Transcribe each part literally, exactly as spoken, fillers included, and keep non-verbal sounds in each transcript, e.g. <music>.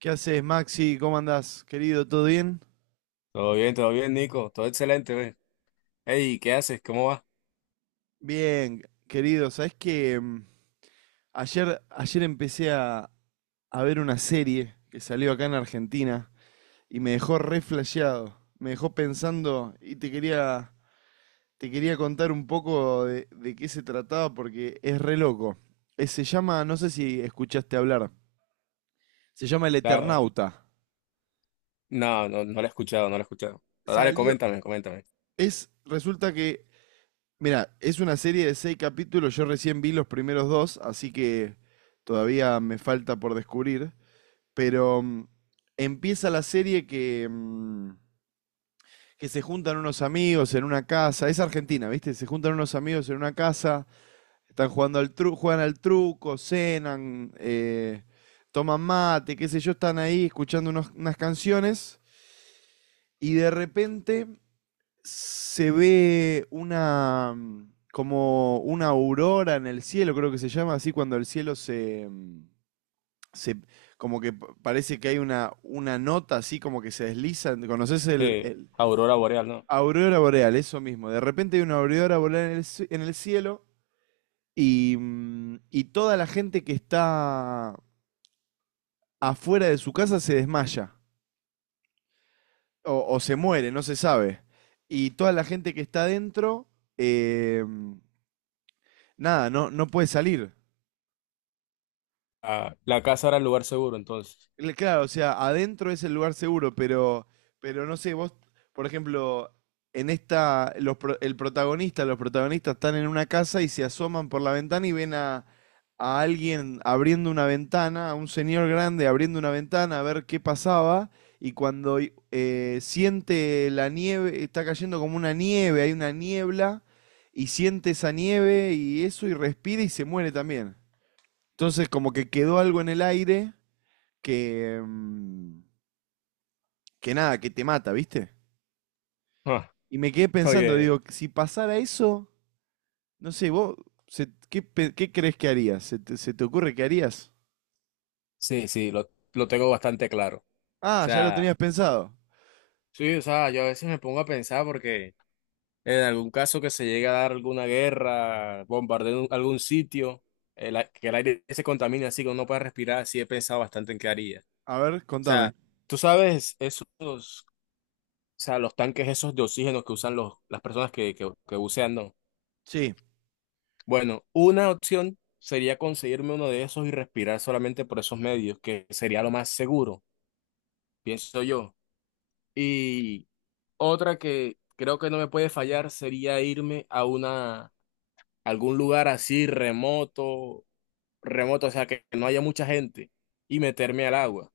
¿Qué haces, Maxi? ¿Cómo andás, querido? ¿Todo bien? Todo bien, todo bien, Nico. Todo excelente, ve. Hey, ¿qué haces? ¿Cómo vas? Bien, querido. Sabés que mm, ayer, ayer empecé a, a ver una serie que salió acá en Argentina y me dejó re flasheado. Me dejó pensando y te quería, te quería contar un poco de, de qué se trataba porque es re loco. Eh, se llama, no sé si escuchaste hablar, se llama El Ya- Eternauta. no, no, no la he escuchado, no la he escuchado. Pero dale, Salió, coméntame, coméntame. es, resulta que Mira, es una serie de seis capítulos, yo recién vi los primeros dos, así que todavía me falta por descubrir, pero mm, empieza la serie que, mm, que se juntan unos amigos en una casa, es Argentina, ¿viste? Se juntan unos amigos en una casa, están jugando al truco, juegan al truco, cenan, eh, toman mate, qué sé yo, están ahí escuchando unos- unas canciones y de repente se ve una mm, como una aurora en el cielo, creo que se llama así, cuando el cielo se, mm, se como que p- parece que hay una, una nota así como que se desliza. ¿Conoces el, Sí, el- Aurora Boreal, ¿no? aurora boreal? Eso mismo. De repente hay una aurora boreal en el, ci- en el cielo y, mm, y toda la gente que está afuera de su casa se desmaya o, o se muere, no se sabe. Y toda la gente que está adentro em, nada, no, no puedes salir. Ah, la casa era el lugar seguro, entonces. Le- Claro, o sea, adentro es el lugar seguro, pero, pero no sé, vos, por ejemplo, en esta, los, pro- el protagonista, los protagonistas están en una casa y se asoman por la ventana y ven a, a alguien abriendo una ventana, a un señor grande abriendo una ventana a ver qué pasaba, y cuando i- eh, siente la nieve, está cayendo como una nieve, hay una niebla, y siente esa nieve y eso y respira y se muere también. Entonces, como que quedó algo en el aire que, mm, que nada, que te mata, ¿viste? Ah, Y me quedé <laughs> pensando, oye, digo, si pasara eso, no sé, vos, se- ¿qué, pe- qué crees que harías? ¿Se te, se te ocurre que harías? sí, sí, lo, lo tengo bastante claro. O Ah, ya lo sea, tenías pensado. sí, o sea, yo a veces me pongo a pensar porque en algún caso que se llegue a dar alguna guerra, bombardeo en algún sitio, el a- que el aire se contamine así, que uno no pueda respirar, sí he pensado bastante en qué haría. O A ver, contame. sea, tú sabes, esos, o sea, los tanques esos de oxígeno que usan los, las personas que, que, que bucean, no. Sí. Bueno, una opción sería conseguirme uno de esos y respirar solamente por esos medios, que sería lo más seguro, pienso yo. Y otra que creo que no me puede fallar sería irme a una, algún lugar así remoto, remoto, o sea, que no haya mucha gente y meterme al agua.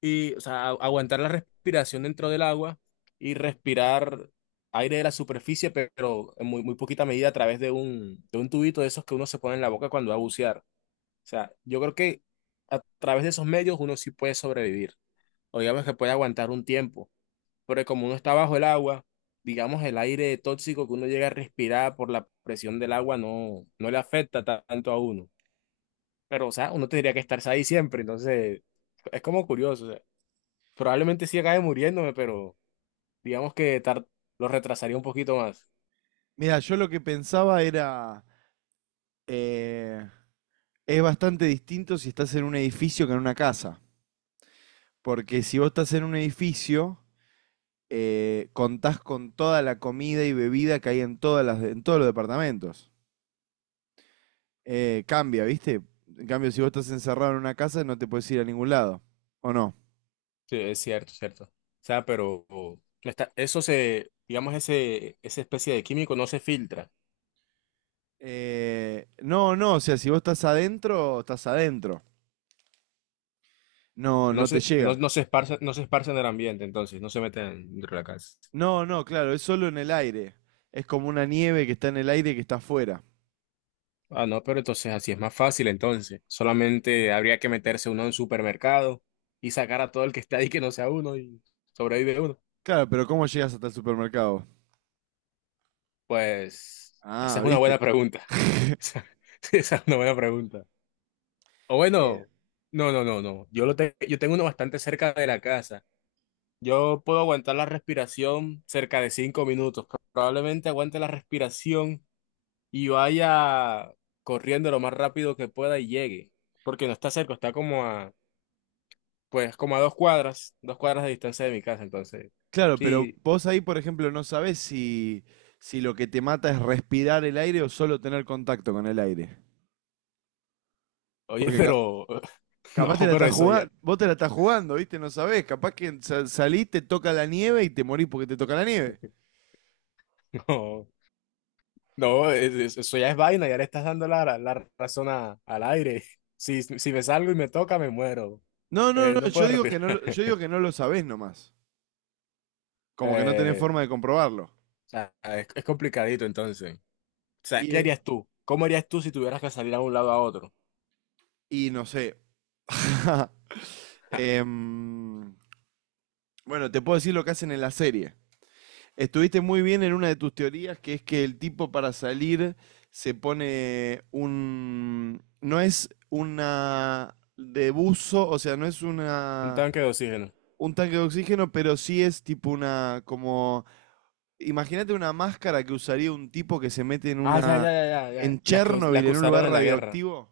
Y, o sea, aguantar la respiración dentro del agua y respirar aire de la superficie, pe- pero en muy, muy poquita medida a través de un, de un tubito de esos que uno se pone en la boca cuando va a bucear. O sea, yo creo que a través de esos medios uno sí puede sobrevivir, o digamos que puede aguantar un tiempo, pero como uno está bajo el agua, digamos el aire tóxico que uno llega a respirar por la presión del agua no, no le afecta ta- tanto a uno. Pero, o sea, uno tendría que estarse ahí siempre, entonces es como curioso. Probablemente sí acabe muriéndome, pero digamos que tar- lo retrasaría un poquito más. Mira, yo lo que pensaba era, eh, es bastante distinto si estás en un edificio que en una casa. Porque si vos estás en un edificio, eh, contás con toda la comida y bebida que hay en, todas las, en todos los departamentos. Eh, cambia, ¿viste? En cambio, si vos estás encerrado en una casa, no te puedes ir a ningún lado, ¿o no? Sí, es cierto, cierto. O sea, pero está- eso se, digamos, ese, esa especie de químico no se filtra, Eh, no, no, o sea, si vos estás adentro, estás adentro. No, no no te se, no, llega. no se esparce, no se esparce en el ambiente, entonces, no se mete dentro de la casa. No, no, claro, es solo en el aire. Es como una nieve que está en el aire que está afuera. Ah, no, pero entonces así es más fácil, entonces. Solamente habría que meterse uno en un supermercado y sacar a todo el que está ahí que no sea uno y sobrevive uno. Claro, pero ¿cómo llegas hasta el supermercado? Pues, esa Ah, es una ¿viste? buena pregunta. <laughs> Esa esa es una buena pregunta. O Eh, bueno, no, no, no, no. Yo lo te- yo tengo uno bastante cerca de la casa. Yo puedo aguantar la respiración cerca de cinco minutos. Probablemente aguante la respiración y vaya corriendo lo más rápido que pueda y llegue. Porque no está cerca, está como a, pues, como a dos cuadras, dos cuadras de distancia de mi casa. Entonces, Claro, pero sí, vos ahí, por ejemplo, no sabés si, si lo que te mata es respirar el aire o solo tener contacto con el aire. oye, Porque ca- pero, <laughs> capaz no, te la pero estás eso ya, jugando, vos te la estás jugando, ¿viste? No sabés, capaz que sa- salís, te toca la nieve y te morís porque te toca la nieve. <laughs> no, no, es- es- eso ya es vaina, ya le estás dando la, la razón a- al aire. <laughs> Si, si me salgo y me toca, me muero. No, no, Eh, no, no yo puedo digo que respirar. no, lo- yo <laughs> digo que no lo sabés nomás. Como que no tenés Eh, forma de comprobarlo. o sea, es, es complicadito entonces. O sea, Y, ¿qué eh, harías tú? ¿Cómo harías tú si tuvieras que salir a un lado a otro? y no sé. <laughs> <laughs> Em, bueno, te puedo decir lo que hacen en la serie. Estuviste muy bien en una de tus teorías, que es que el tipo para salir se pone un... No es una de buzo, o sea, no es Un una tanque de oxígeno. un tanque de oxígeno, pero sí es tipo una como imagínate una máscara que usaría un tipo que se mete en Ah, ya, una ya, ya, ya, ya. en Las que, us- las Chernobyl, que en un usaron lugar en la guerra. radioactivo,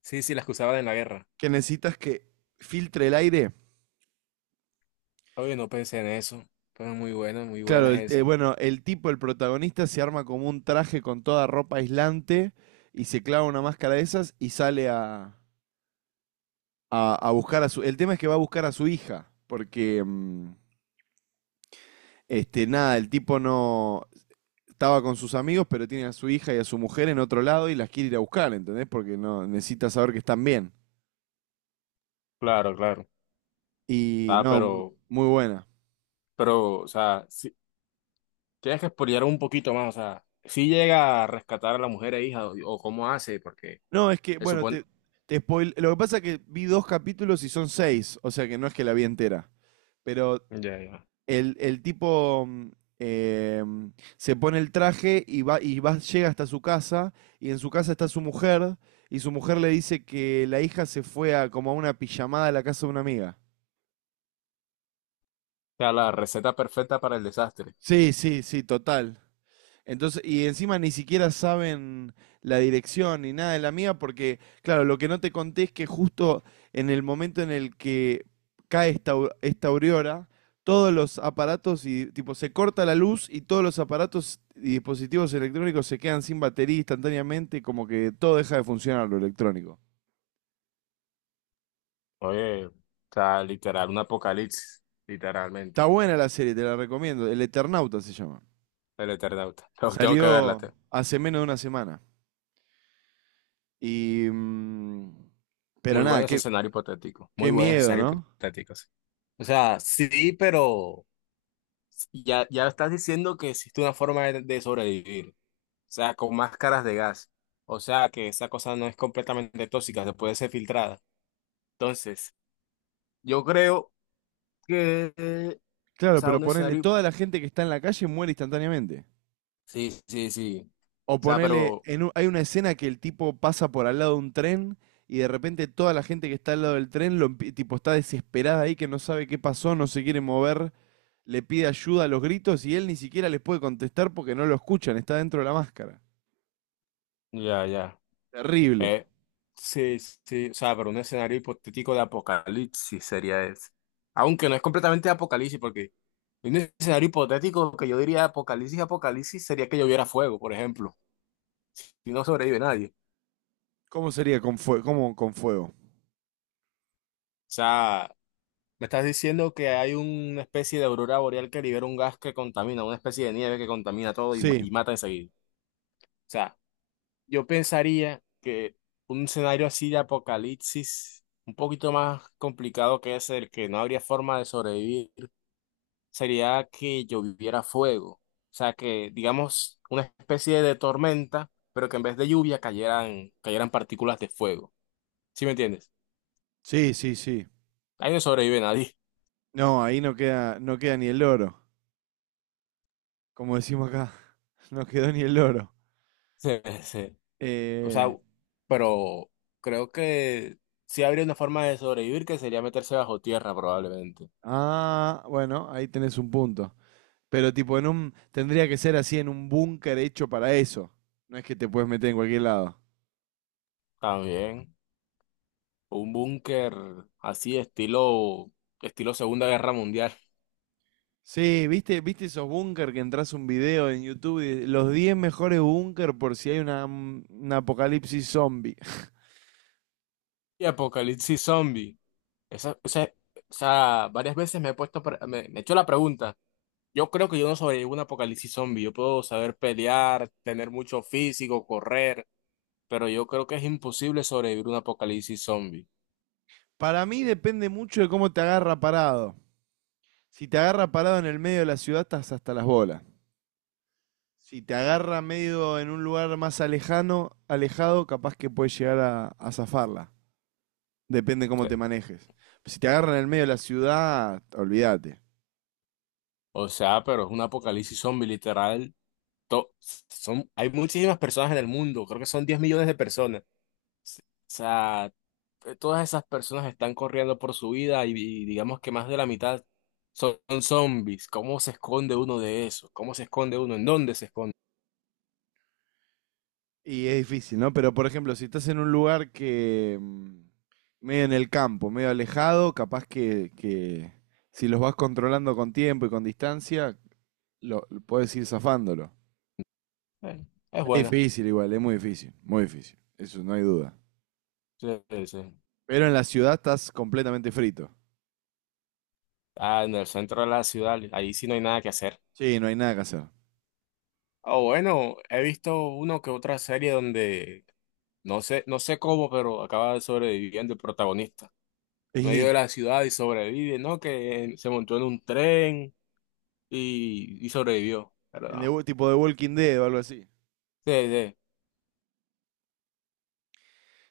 Sí, sí, las que usaban en la guerra. que necesitas que filtre el aire. Oye, no pensé en eso. Pero muy buenas, muy Claro, buenas el, eh, esas. bueno, el tipo, el protagonista, se arma como un traje con toda ropa aislante y se clava una máscara de esas y sale a, a- a buscar a su... El tema es que va a buscar a su hija, porque, mm, este, nada, el tipo no... Estaba con sus amigos, pero tiene a su hija y a su mujer en otro lado y las quiere ir a buscar, ¿entendés? Porque no necesita saber que están bien. Claro, claro. Y Ah, no, muy, pero, muy buena. pero, o sea, si, tienes que explorar un poquito más. O sea, si llega a rescatar a la mujer e hija o, o cómo hace, porque No, es que, se bueno, supone... te, te spoil... Lo que pasa es que vi dos capítulos y son seis, o sea que no es que la vi entera. Pero Ya, ya. O el, el tipo mm, eh, se pone el traje y va, y va, llega hasta su casa, y en su casa está su mujer, y su mujer le dice que la hija se fue a como a una pijamada a la casa de una amiga. sea, la receta perfecta para el desastre. Sí, sí, sí, total. Entonces, y encima ni siquiera saben la dirección ni nada de la mía, porque, claro, lo que no te conté es que justo en el momento en el que cae esta, au- esta aurora, todos los aparatos y tipo se corta la luz y todos los aparatos y dispositivos electrónicos se quedan sin batería instantáneamente, y como que todo deja de funcionar lo electrónico. Oye, o sea, literal, un apocalipsis, literalmente, Está buena la serie, te la recomiendo. El Eternauta se llama. el Eternauta. <laughs> Pero tengo que verla. Salió te- hace menos de una semana. Y mm, pero Muy nada, bueno ese qué, escenario hipotético, qué muy buenos miedo, escenarios ¿no? hipotéticos. O sea, sí, pero ya, ya estás diciendo que existe una forma de, de sobrevivir, o sea, con máscaras de gas. O sea, que esa cosa no es completamente tóxica, se puede ser filtrada. Entonces, yo creo que, eh, o Claro, sea, pero un ponele, escenario, toda la gente que está en la calle muere instantáneamente. sí, sí, sí. O O sea, ponele, pero, en un- hay una escena que el tipo pasa por al lado de un tren y de repente toda la gente que está al lado del tren, lo, empie- tipo, está desesperada ahí, que no sabe qué pasó, no se quiere mover, le pide ayuda a los gritos y él ni siquiera les puede contestar porque no lo escuchan, está dentro de la máscara. ya, ya. Terrible. Eh, sí, sí, o sea, pero un escenario hipotético de apocalipsis sería ese. Aunque no es completamente apocalipsis, porque un escenario hipotético que yo diría apocalipsis, apocalipsis sería que lloviera fuego, por ejemplo, y no sobrevive nadie. ¿Cómo sería con fuego? ¿Cómo con fuego? O sea, me estás diciendo que hay una especie de aurora boreal que libera un gas que contamina, una especie de nieve que contamina todo y, ma- Sí, y mata enseguida. O sea, yo pensaría que un escenario así de apocalipsis, un poquito más complicado que ese, el que no habría forma de sobrevivir sería que lloviera fuego. O sea, que digamos una especie de tormenta, pero que en vez de lluvia cayeran, cayeran partículas de fuego. ¿Sí me entiendes? sí, sí, sí. Ahí no sobrevive nadie. <laughs> No, ahí no queda, no queda ni el oro, como decimos acá. <laughs> No quedó ni el oro. Sí, sí. O sea, Eh, pero creo que sí habría una forma de sobrevivir que sería meterse bajo tierra probablemente. Ah, bueno, ahí tenés un punto. Pero tipo en un, tendría que ser así en un búnker hecho para eso. No es que te puedes meter en cualquier lado. También un búnker así estilo estilo Segunda Guerra Mundial. Sí, ¿viste, viste esos búnker que entras un video en YouTube de los diez mejores búnker por si hay una, mm, un apocalipsis zombie? <laughs> Y Apocalipsis Zombie. Esa, esa, o sea, varias veces me he puesto, pre- me, me he hecho la pregunta. Yo creo que yo no sobrevivo a un apocalipsis zombie. Yo puedo saber pelear, tener mucho físico, correr, pero yo creo que es imposible sobrevivir a un apocalipsis zombie. <laughs> Para mí depende mucho de cómo te agarra parado. Si te agarra parado en el medio de la ciudad, estás hasta las bolas. Si te agarra medio en un lugar más alejano, alejado, capaz que puedes llegar a, a zafarla. Depende Sí. cómo te manejes. Si te agarran en el medio de la ciudad, olvídate. O sea, pero es un apocalipsis zombie literal. to- Son, hay muchísimas personas en el mundo, creo que son diez millones de personas. S- O sea, eh, todas esas personas están corriendo por su vida y, y digamos que más de la mitad son, son zombies. ¿Cómo se esconde uno de eso? ¿Cómo se esconde uno? ¿En dónde se esconde? Y es difícil, ¿no? Pero por ejemplo, si estás en un lugar que mm, medio en el campo, medio alejado, capaz que, que si los vas controlando con tiempo y con distancia, lo, lo podés ir zafándolo. Eh, es Es buena. difícil igual, es muy difícil, muy difícil. Eso no hay duda. Sí, sí, sí. Pero en la ciudad estás completamente frito. Ah, en el centro de la ciudad, ahí sí no hay nada que hacer. Sí, no hay nada que hacer. O bueno, he visto uno que otra serie donde no sé, no sé cómo, pero acaba sobreviviendo el protagonista. En medio de Y la ciudad y sobrevive, ¿no? Que en- se montó en un tren y, y sobrevivió, en ¿verdad? The tipo de Walking Dead o algo así. Sí, sí.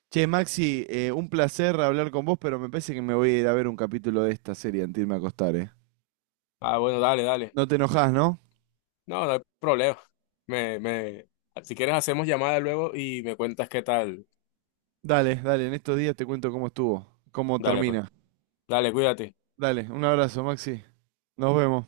Che, Maxi, eh, un placer hablar con vos, pero me parece que me voy a ir a ver un capítulo de esta serie antes de irme a acostar, ¿eh? Ah, bueno, dale, dale. No te enojás, ¿no? No, no hay problema. Me, me, si quieres hacemos llamada luego y me cuentas qué tal. Dale, dale, en estos días te cuento cómo estuvo, cómo Dale, pues. termina. Dale, cuídate. Dale, un abrazo, Maxi. Nos vemos.